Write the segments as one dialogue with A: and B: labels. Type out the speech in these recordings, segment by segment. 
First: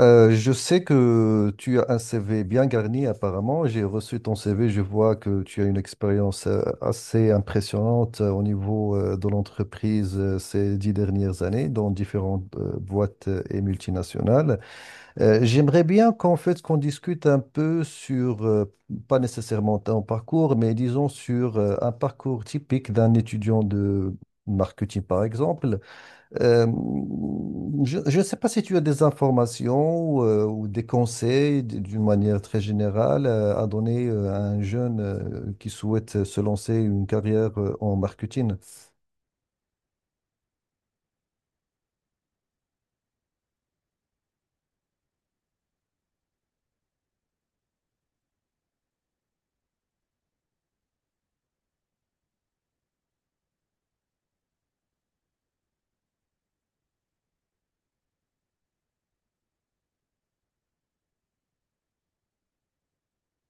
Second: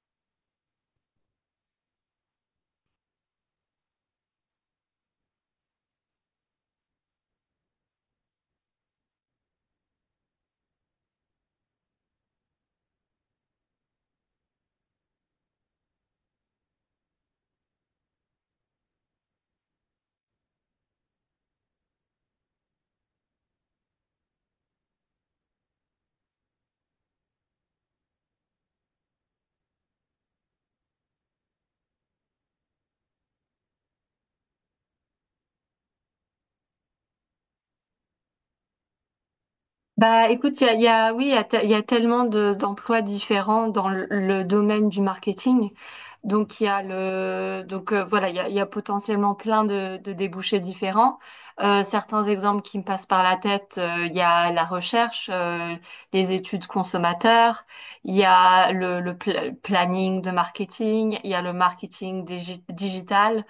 A: Je sais que tu as un CV bien garni apparemment. J'ai reçu ton CV. Je vois que tu as une expérience assez impressionnante au niveau de l'entreprise ces 10 dernières années dans différentes boîtes et multinationales. J'aimerais bien qu'on discute un peu sur pas nécessairement ton parcours, mais disons sur un parcours typique d'un étudiant de marketing par exemple. Euh, je ne sais pas si tu as des informations ou des conseils d'une manière très générale à donner à un jeune qui souhaite se lancer une carrière en marketing.
B: Bah, écoute, oui, il y a tellement d'emplois différents dans le domaine du marketing. Donc, voilà, il y a potentiellement plein de débouchés différents. Certains exemples qui me passent par la tête, il y a la recherche, les études consommateurs, il y a le planning de marketing, il y a le marketing digital.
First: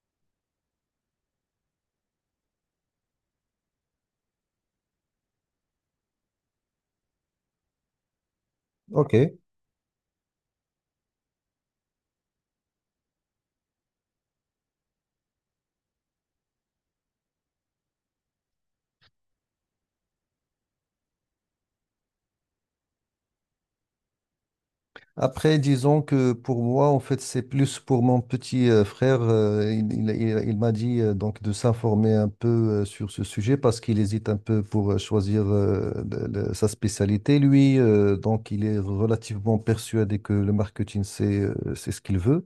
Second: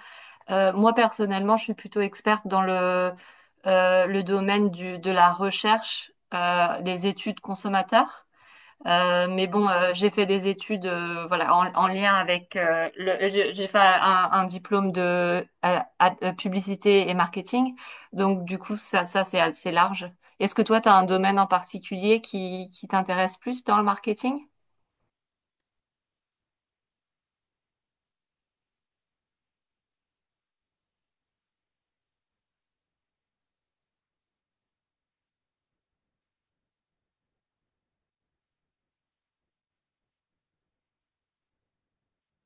B: Moi, personnellement, je suis plutôt experte dans le domaine de la recherche, des études consommateurs.
A: Ok.
B: Mais bon, j'ai fait des études, voilà, en lien avec, j'ai fait un diplôme de publicité et marketing. Donc, du coup, ça c'est assez large. Est-ce que toi, tu as un domaine en particulier qui t'intéresse plus dans le marketing?
A: Après, disons que pour moi, en fait, c'est plus pour mon petit frère. Il m'a dit donc de s'informer un peu sur ce sujet parce qu'il hésite un peu pour choisir sa spécialité. Lui, donc, il est relativement persuadé que le marketing, c'est ce qu'il veut.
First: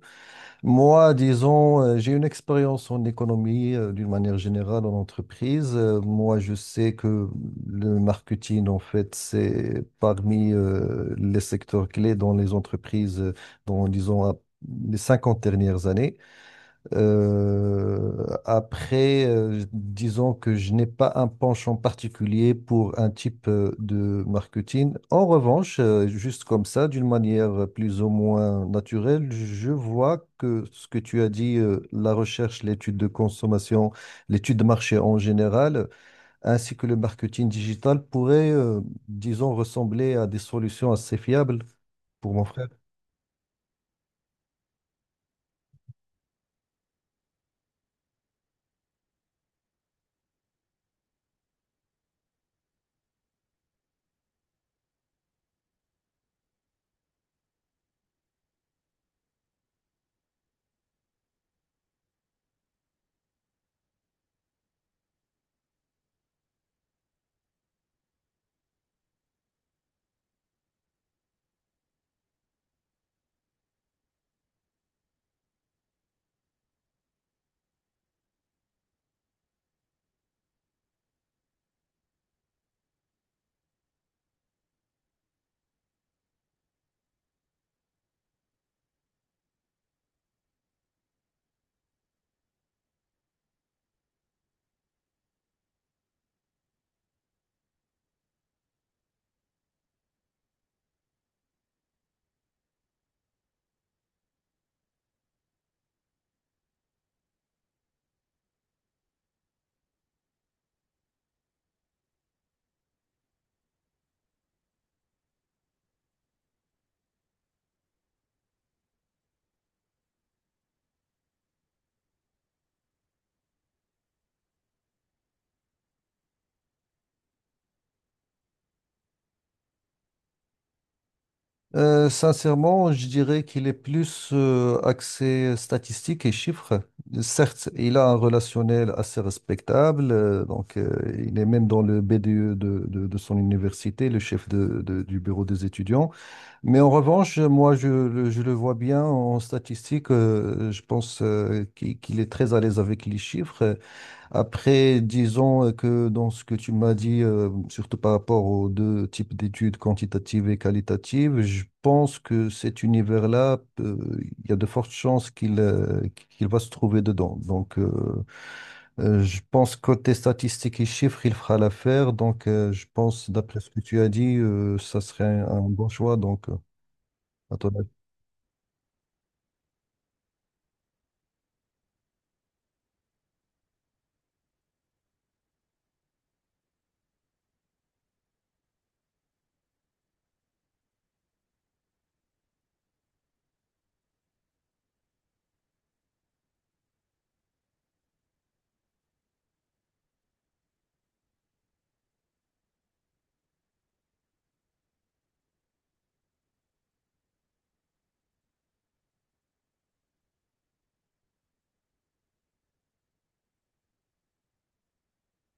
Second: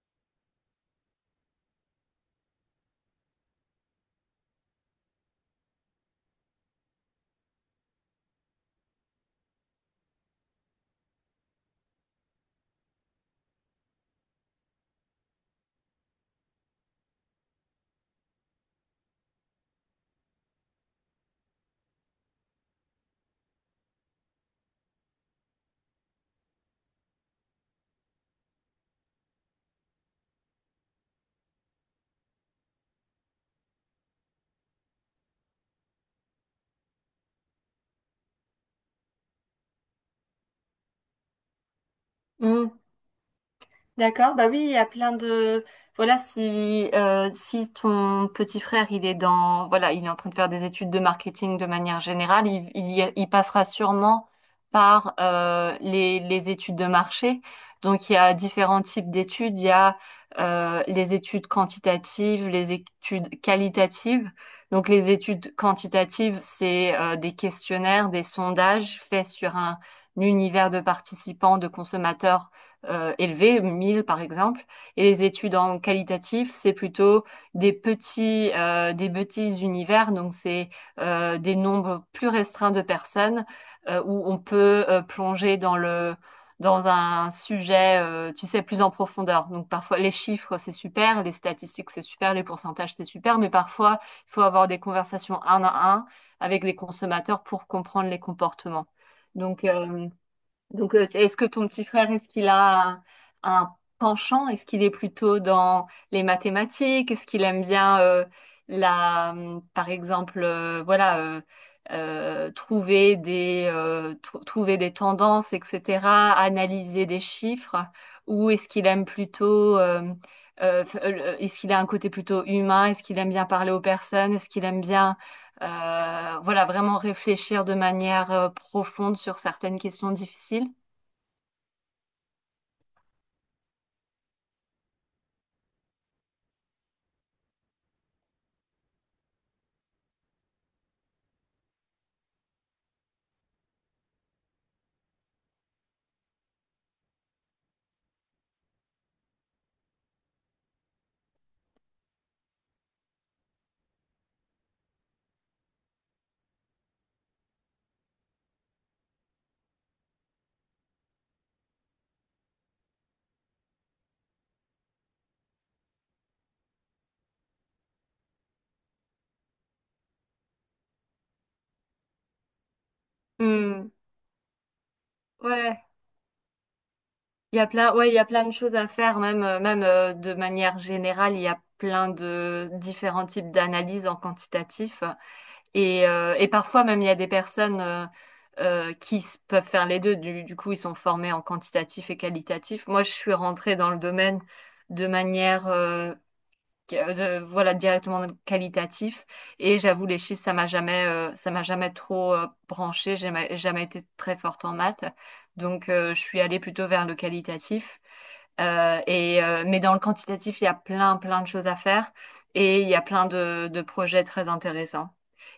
A: Moi, disons, j'ai une expérience en économie d'une manière générale en entreprise. Moi, je sais que le marketing, en fait, c'est parmi les secteurs clés dans les entreprises, dans, disons, à- les 50 dernières années. Euh, Disons que je n'ai pas un penchant particulier pour un type de marketing. En revanche, juste comme ça, d'une manière plus ou moins naturelle, je vois que ce que tu as dit, la recherche, l'étude de consommation, l'étude de marché en général, ainsi que le marketing digital pourraient ressembler à des solutions assez fiables pour mon frère.
B: D'accord, bah oui, il y a plein de, voilà, si ton petit frère, il est dans, voilà, il est en train de faire des études de marketing de manière générale, il passera sûrement par les études de marché. Donc, il y a différents types d'études. Il y a les études quantitatives, les études qualitatives. Donc, les études quantitatives, c'est des questionnaires, des sondages faits sur un univers de participants, de consommateurs, élevés, 1000 par exemple. Et les études en qualitatif, c'est plutôt des petits univers, donc c'est des nombres plus restreints de personnes, où on peut plonger dans un sujet, tu sais, plus en profondeur. Donc parfois les chiffres, c'est super, les statistiques, c'est super, les pourcentages, c'est super, mais parfois il faut avoir des conversations un à un avec les consommateurs pour comprendre les comportements. Donc, euh, donc, est-ce que ton petit frère, est-ce qu'il a un penchant? Est-ce qu'il est plutôt dans les mathématiques? Est-ce qu'il aime bien, par exemple, trouver des tendances, etc., analyser des chiffres? Ou est-ce qu'il aime plutôt, est-ce qu'il a un côté plutôt humain? Est-ce qu'il aime bien parler aux personnes? Est-ce qu'il aime bien, voilà, vraiment réfléchir de manière, profonde sur certaines questions difficiles?
A: Sincèrement, je dirais qu'il est plus axé statistiques et chiffres. Certes, il a un relationnel assez respectable, il est même dans le BDE de son université, le chef du bureau des étudiants. Mais en revanche, moi, je le vois bien en statistiques. Je pense qu'il est très à l'aise avec les chiffres. Après, disons que dans ce que tu m'as dit, surtout par rapport aux deux types d'études, quantitatives et qualitatives, je pense que cet univers-là, il y a de fortes chances qu'il va se trouver dedans. Je pense côté statistiques et chiffres, il fera l'affaire. Donc, je pense, d'après ce que
B: Hmm.
A: tu as dit, ça serait un
B: Ouais,
A: bon choix. À
B: il y a
A: ton avis.
B: plein, ouais, il y a plein de choses à faire, même, de manière générale, il y a plein de différents types d'analyses en quantitatif. Et parfois même, il y a des personnes, peuvent faire les deux. Du coup, ils sont formés en quantitatif et qualitatif. Moi, je suis rentrée dans le domaine de manière, voilà, directement qualitatif. Et j'avoue, les chiffres, ça m'a jamais trop, branché. Jamais été très forte en maths, donc, je suis allée plutôt vers le qualitatif. Mais dans le quantitatif, il y a plein plein de choses à faire, et il y a plein de projets très intéressants.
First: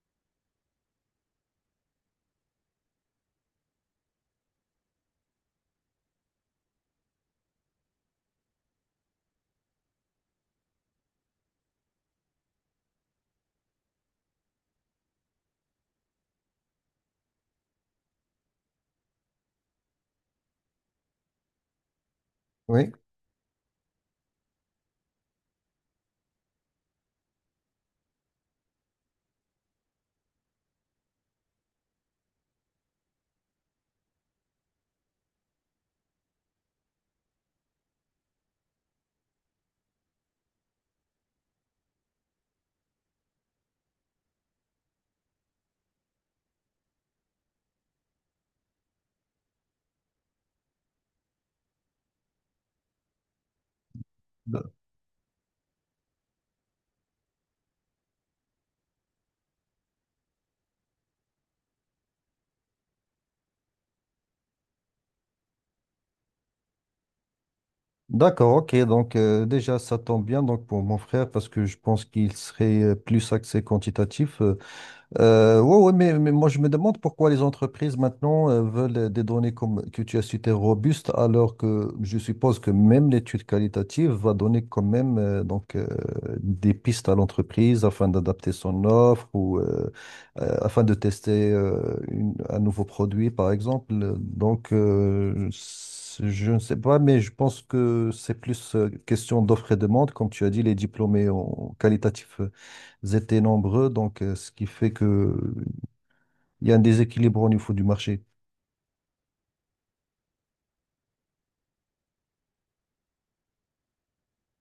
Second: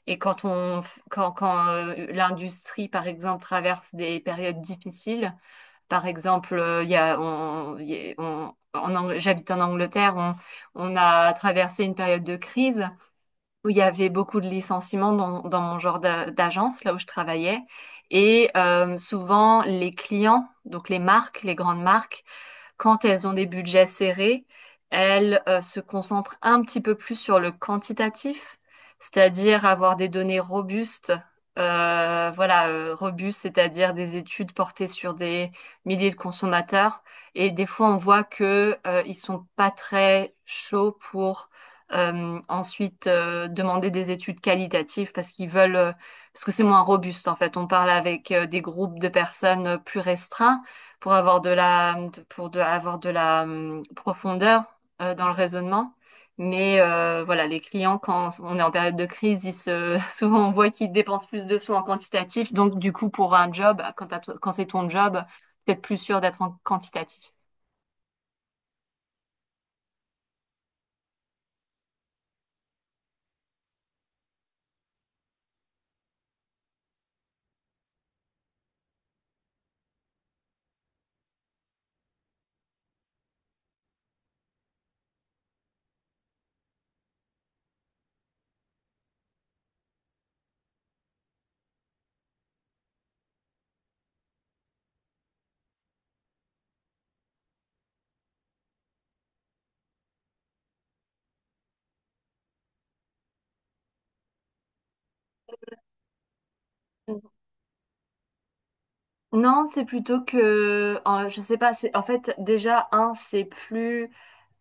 B: Et quand l'industrie par exemple traverse des périodes difficiles, par exemple, il y a, on, il y a- on- en Ang- j'habite en Angleterre, on a traversé une période de crise où il y avait beaucoup de licenciements dans mon genre d'agence, là où je travaillais. Souvent, les clients, donc les marques, les grandes marques,
A: Oui.
B: quand elles ont des budgets serrés, elles, se concentrent un petit peu plus sur le quantitatif, c'est-à-dire avoir des données robustes. Voilà, robustes, c'est-à-dire des études portées sur des milliers de consommateurs. Et des fois, on voit que, ils sont pas très chauds pour, ensuite, demander des études qualitatives parce qu'ils veulent, parce que c'est moins robuste en fait. On parle avec, des groupes de personnes, plus restreints, pour avoir de la, pour de, avoir de la, profondeur,
A: Bah,
B: dans le raisonnement. Voilà, les clients, quand on est en période de crise, souvent on voit qu'ils dépensent plus de sous en quantitatif. Donc du coup, pour un job, quand c'est ton job, peut-être plus sûr d'être en quantitatif.
A: d'accord, ok. Donc déjà, ça tombe bien donc pour mon frère parce que je pense qu'il serait plus axé quantitatif. Mais moi je me demande pourquoi les entreprises maintenant veulent des données comme que tu as citées robustes, alors que je suppose que même l'étude qualitative va donner quand même des pistes à l'entreprise afin d'adapter son offre ou afin de tester un nouveau produit par exemple. Je ne sais pas, mais je pense que c'est plus question d'offre et demande, comme tu as dit, les diplômés en qualitatif étaient nombreux, donc ce qui fait que il y a un déséquilibre au niveau du marché.
B: Non, c'est plutôt que, je sais pas, c'est en fait déjà un, c'est plus,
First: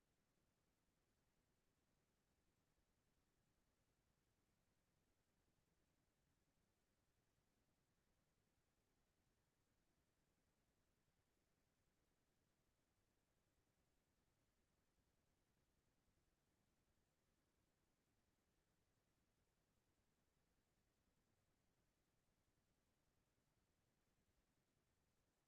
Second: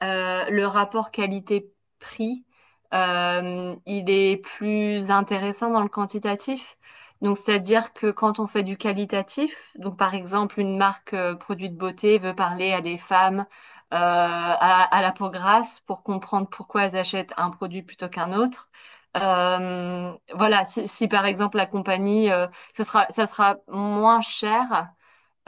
B: le rapport qualité-prix, il est plus intéressant dans le quantitatif. Donc c'est-à-dire que quand on fait du qualitatif, donc par exemple une marque, produit de beauté, veut parler à des femmes, à la peau grasse, pour comprendre pourquoi elles achètent un produit plutôt qu'un autre. Voilà, si par exemple la compagnie, ça sera moins cher,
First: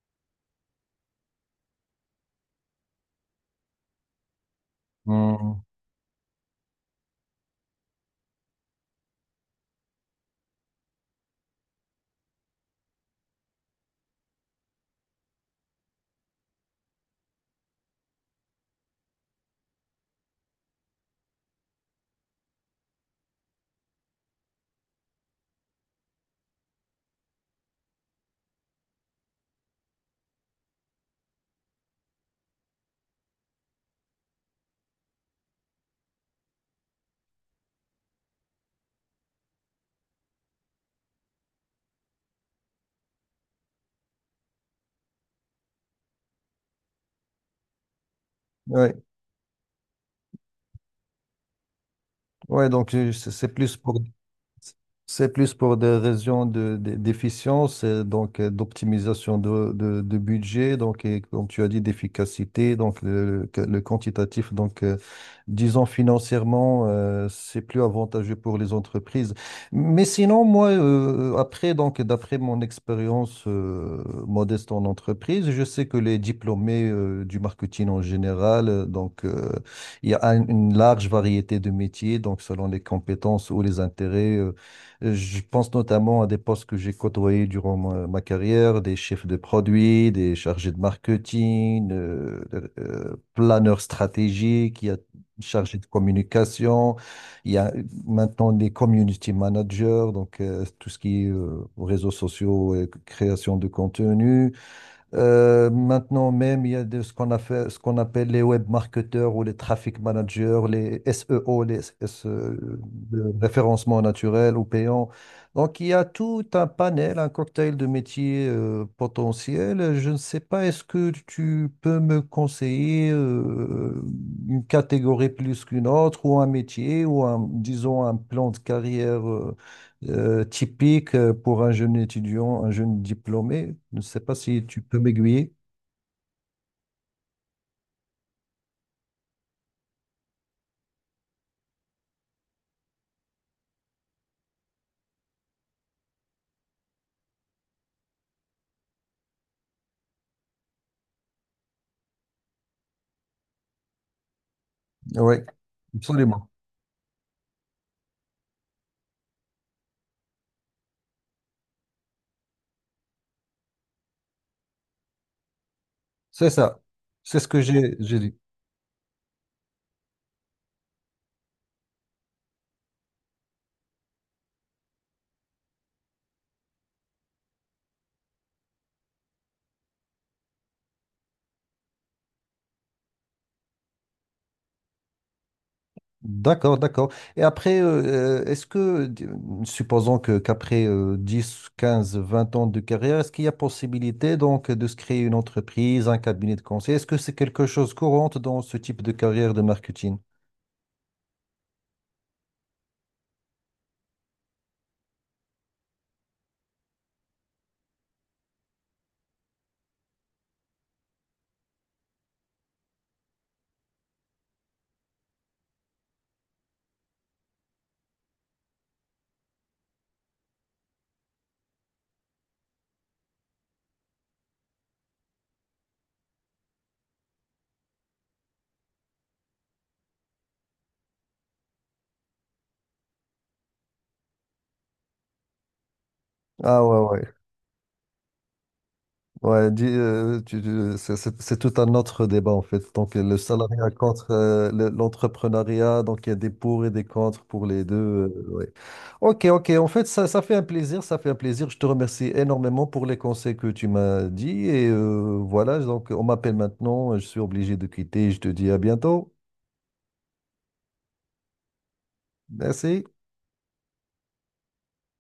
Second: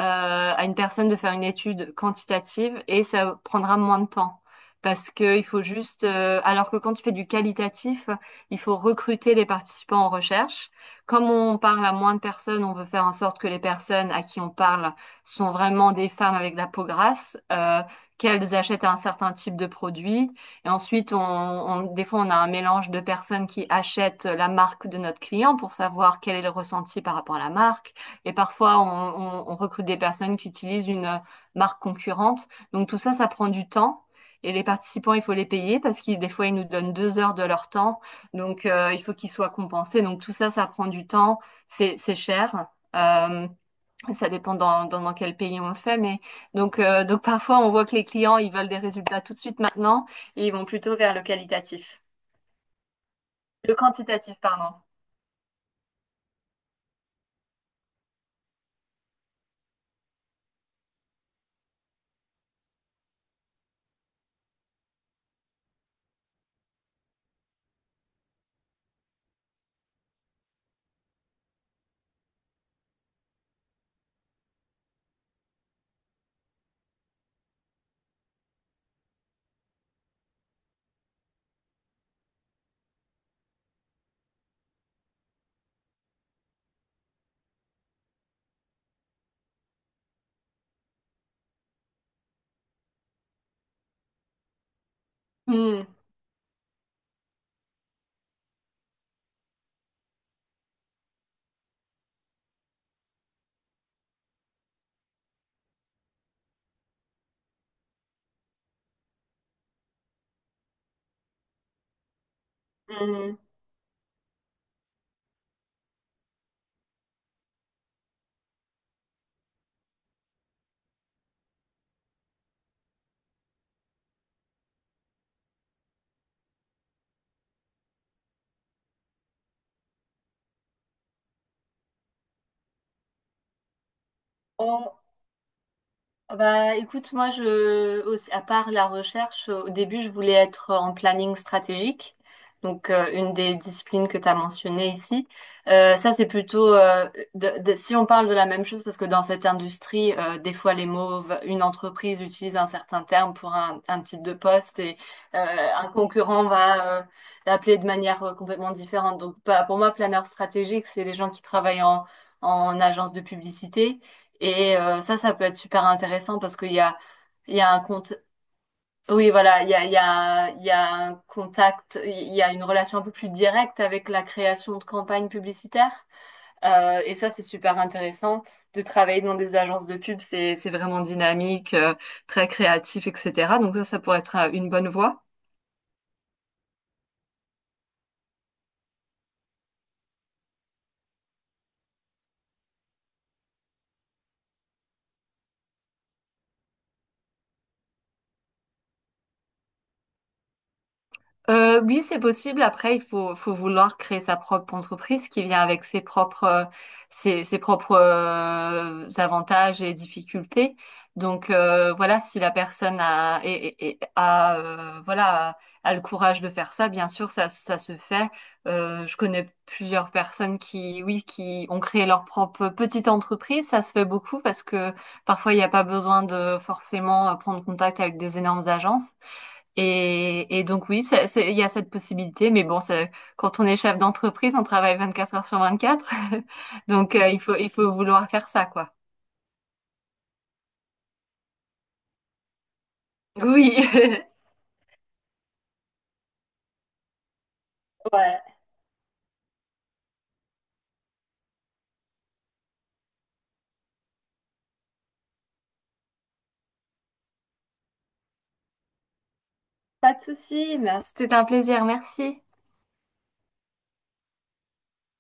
B: à une personne de faire une étude quantitative, et ça prendra moins de temps. Parce que il faut
A: Hmm.
B: juste, alors que quand tu fais du qualitatif, il faut recruter les participants en recherche. Comme on parle à moins de personnes, on veut faire en sorte que les personnes à qui on parle sont vraiment des femmes avec de la peau grasse, qu'elles achètent un certain type de produit. Et ensuite, des fois, on a un mélange de personnes qui achètent la marque de notre client pour savoir quel est le ressenti par rapport à la marque. Et parfois, on recrute des personnes qui utilisent une, marque concurrente. Donc tout ça, ça prend du temps. Et les participants, il faut les payer parce qu'ils, des fois, ils nous donnent 2 heures de leur temps. Il faut qu'ils soient compensés. Donc tout ça, ça prend du temps. C'est cher. Euh, Ça dépend dans quel pays on le fait. Mais donc parfois, on voit que les clients, ils veulent des
A: Ouais,
B: résultats tout de suite maintenant, et ils vont plutôt vers le qualitatif.
A: ouais, donc c'est plus
B: Le
A: pour...
B: quantitatif, pardon.
A: C'est plus pour des raisons d'efficience, d'optimisation de budget, donc et comme tu as dit, d'efficacité, le quantitatif. Donc, disons financièrement, c'est plus avantageux pour les entreprises. Mais sinon, moi, après, donc d'après mon expérience modeste en entreprise, je sais que les diplômés du marketing en général, il y a une large variété de métiers, donc selon les compétences ou les intérêts. Je pense notamment à des postes que j'ai côtoyés durant ma carrière, des chefs de produits, des chargés de marketing, planeurs stratégiques, il y a chargés
B: Hmm.
A: de communication, il y a maintenant des community managers, donc tout ce qui est réseaux sociaux et création de contenu. Maintenant même, il y a de, ce qu'on a fait, ce qu'on appelle les web marketeurs ou les traffic managers, les SEO, les SE, le
B: Hmm.
A: référencement naturel ou payant. Donc, il y a tout un panel, un cocktail de métiers potentiels. Je ne sais pas, est-ce que tu peux me conseiller une catégorie plus qu'une autre ou un métier ou un, disons, un plan de carrière typique pour un jeune étudiant, un jeune diplômé. Je ne sais pas si tu
B: On,
A: peux m'aiguiller.
B: Ah, bah, écoute, moi, à part la recherche, au début, je voulais être en planning stratégique, donc, une des disciplines que tu as mentionnées ici. Ça, c'est plutôt, si on parle de la même chose, parce que dans cette industrie, des fois, les mots, une entreprise utilise un certain terme pour un titre de poste, et,
A: Oui,
B: euh, un concurrent
A: absolument.
B: va, l'appeler de manière, complètement différente. Donc, pas pour moi, planeur stratégique, c'est les gens qui travaillent en agence de publicité, et, ça peut être super intéressant
A: C'est
B: parce qu'
A: ça. C'est ce
B: il
A: que
B: y a un
A: j'ai
B: compte.
A: j'ai dit.
B: Oui, voilà, il y a un contact, il y a une relation un peu plus directe avec la création de campagnes publicitaires. Et ça, c'est super intéressant de travailler dans des agences de pub. C'est vraiment dynamique, très créatif, etc. Donc ça pourrait être, une bonne voie.
A: D'accord, d'accord. Et après, est-ce que, supposons que qu'après 10, 15, 20 ans de carrière, est-ce qu'il y a possibilité donc de se créer une entreprise, un cabinet de conseil? Est-ce que c'est quelque chose courante dans ce type de carrière de marketing?
B: Oui, c'est possible. Après, faut vouloir créer sa propre entreprise qui vient avec ses propres, avantages et difficultés. Voilà, si la personne a, et a, voilà, a le courage de faire ça, bien sûr, ça se fait. Je connais plusieurs personnes qui, oui, qui ont créé leur propre petite entreprise. Ça se fait beaucoup parce que parfois, il n'y a pas besoin de forcément, prendre contact avec des énormes agences. Et donc oui, il y a cette possibilité, mais bon, quand on est chef d'entreprise, on travaille 24 heures sur 24,
A: Ah ouais.
B: il faut vouloir faire ça, quoi.
A: Ouais, dis, c'est tout un autre débat en fait. Donc le
B: Oui,
A: salariat contre l'entrepreneuriat, donc il y a des pour et des contre pour les deux. Ouais. Ok, ok. En fait, ça fait un plaisir, ça fait un plaisir. Je te remercie énormément pour les conseils que tu m'as dit et voilà. Donc on m'appelle maintenant, je suis obligé de quitter. Je te dis à bientôt.
B: Pas de souci, merci. C'était un plaisir, merci.
A: Merci.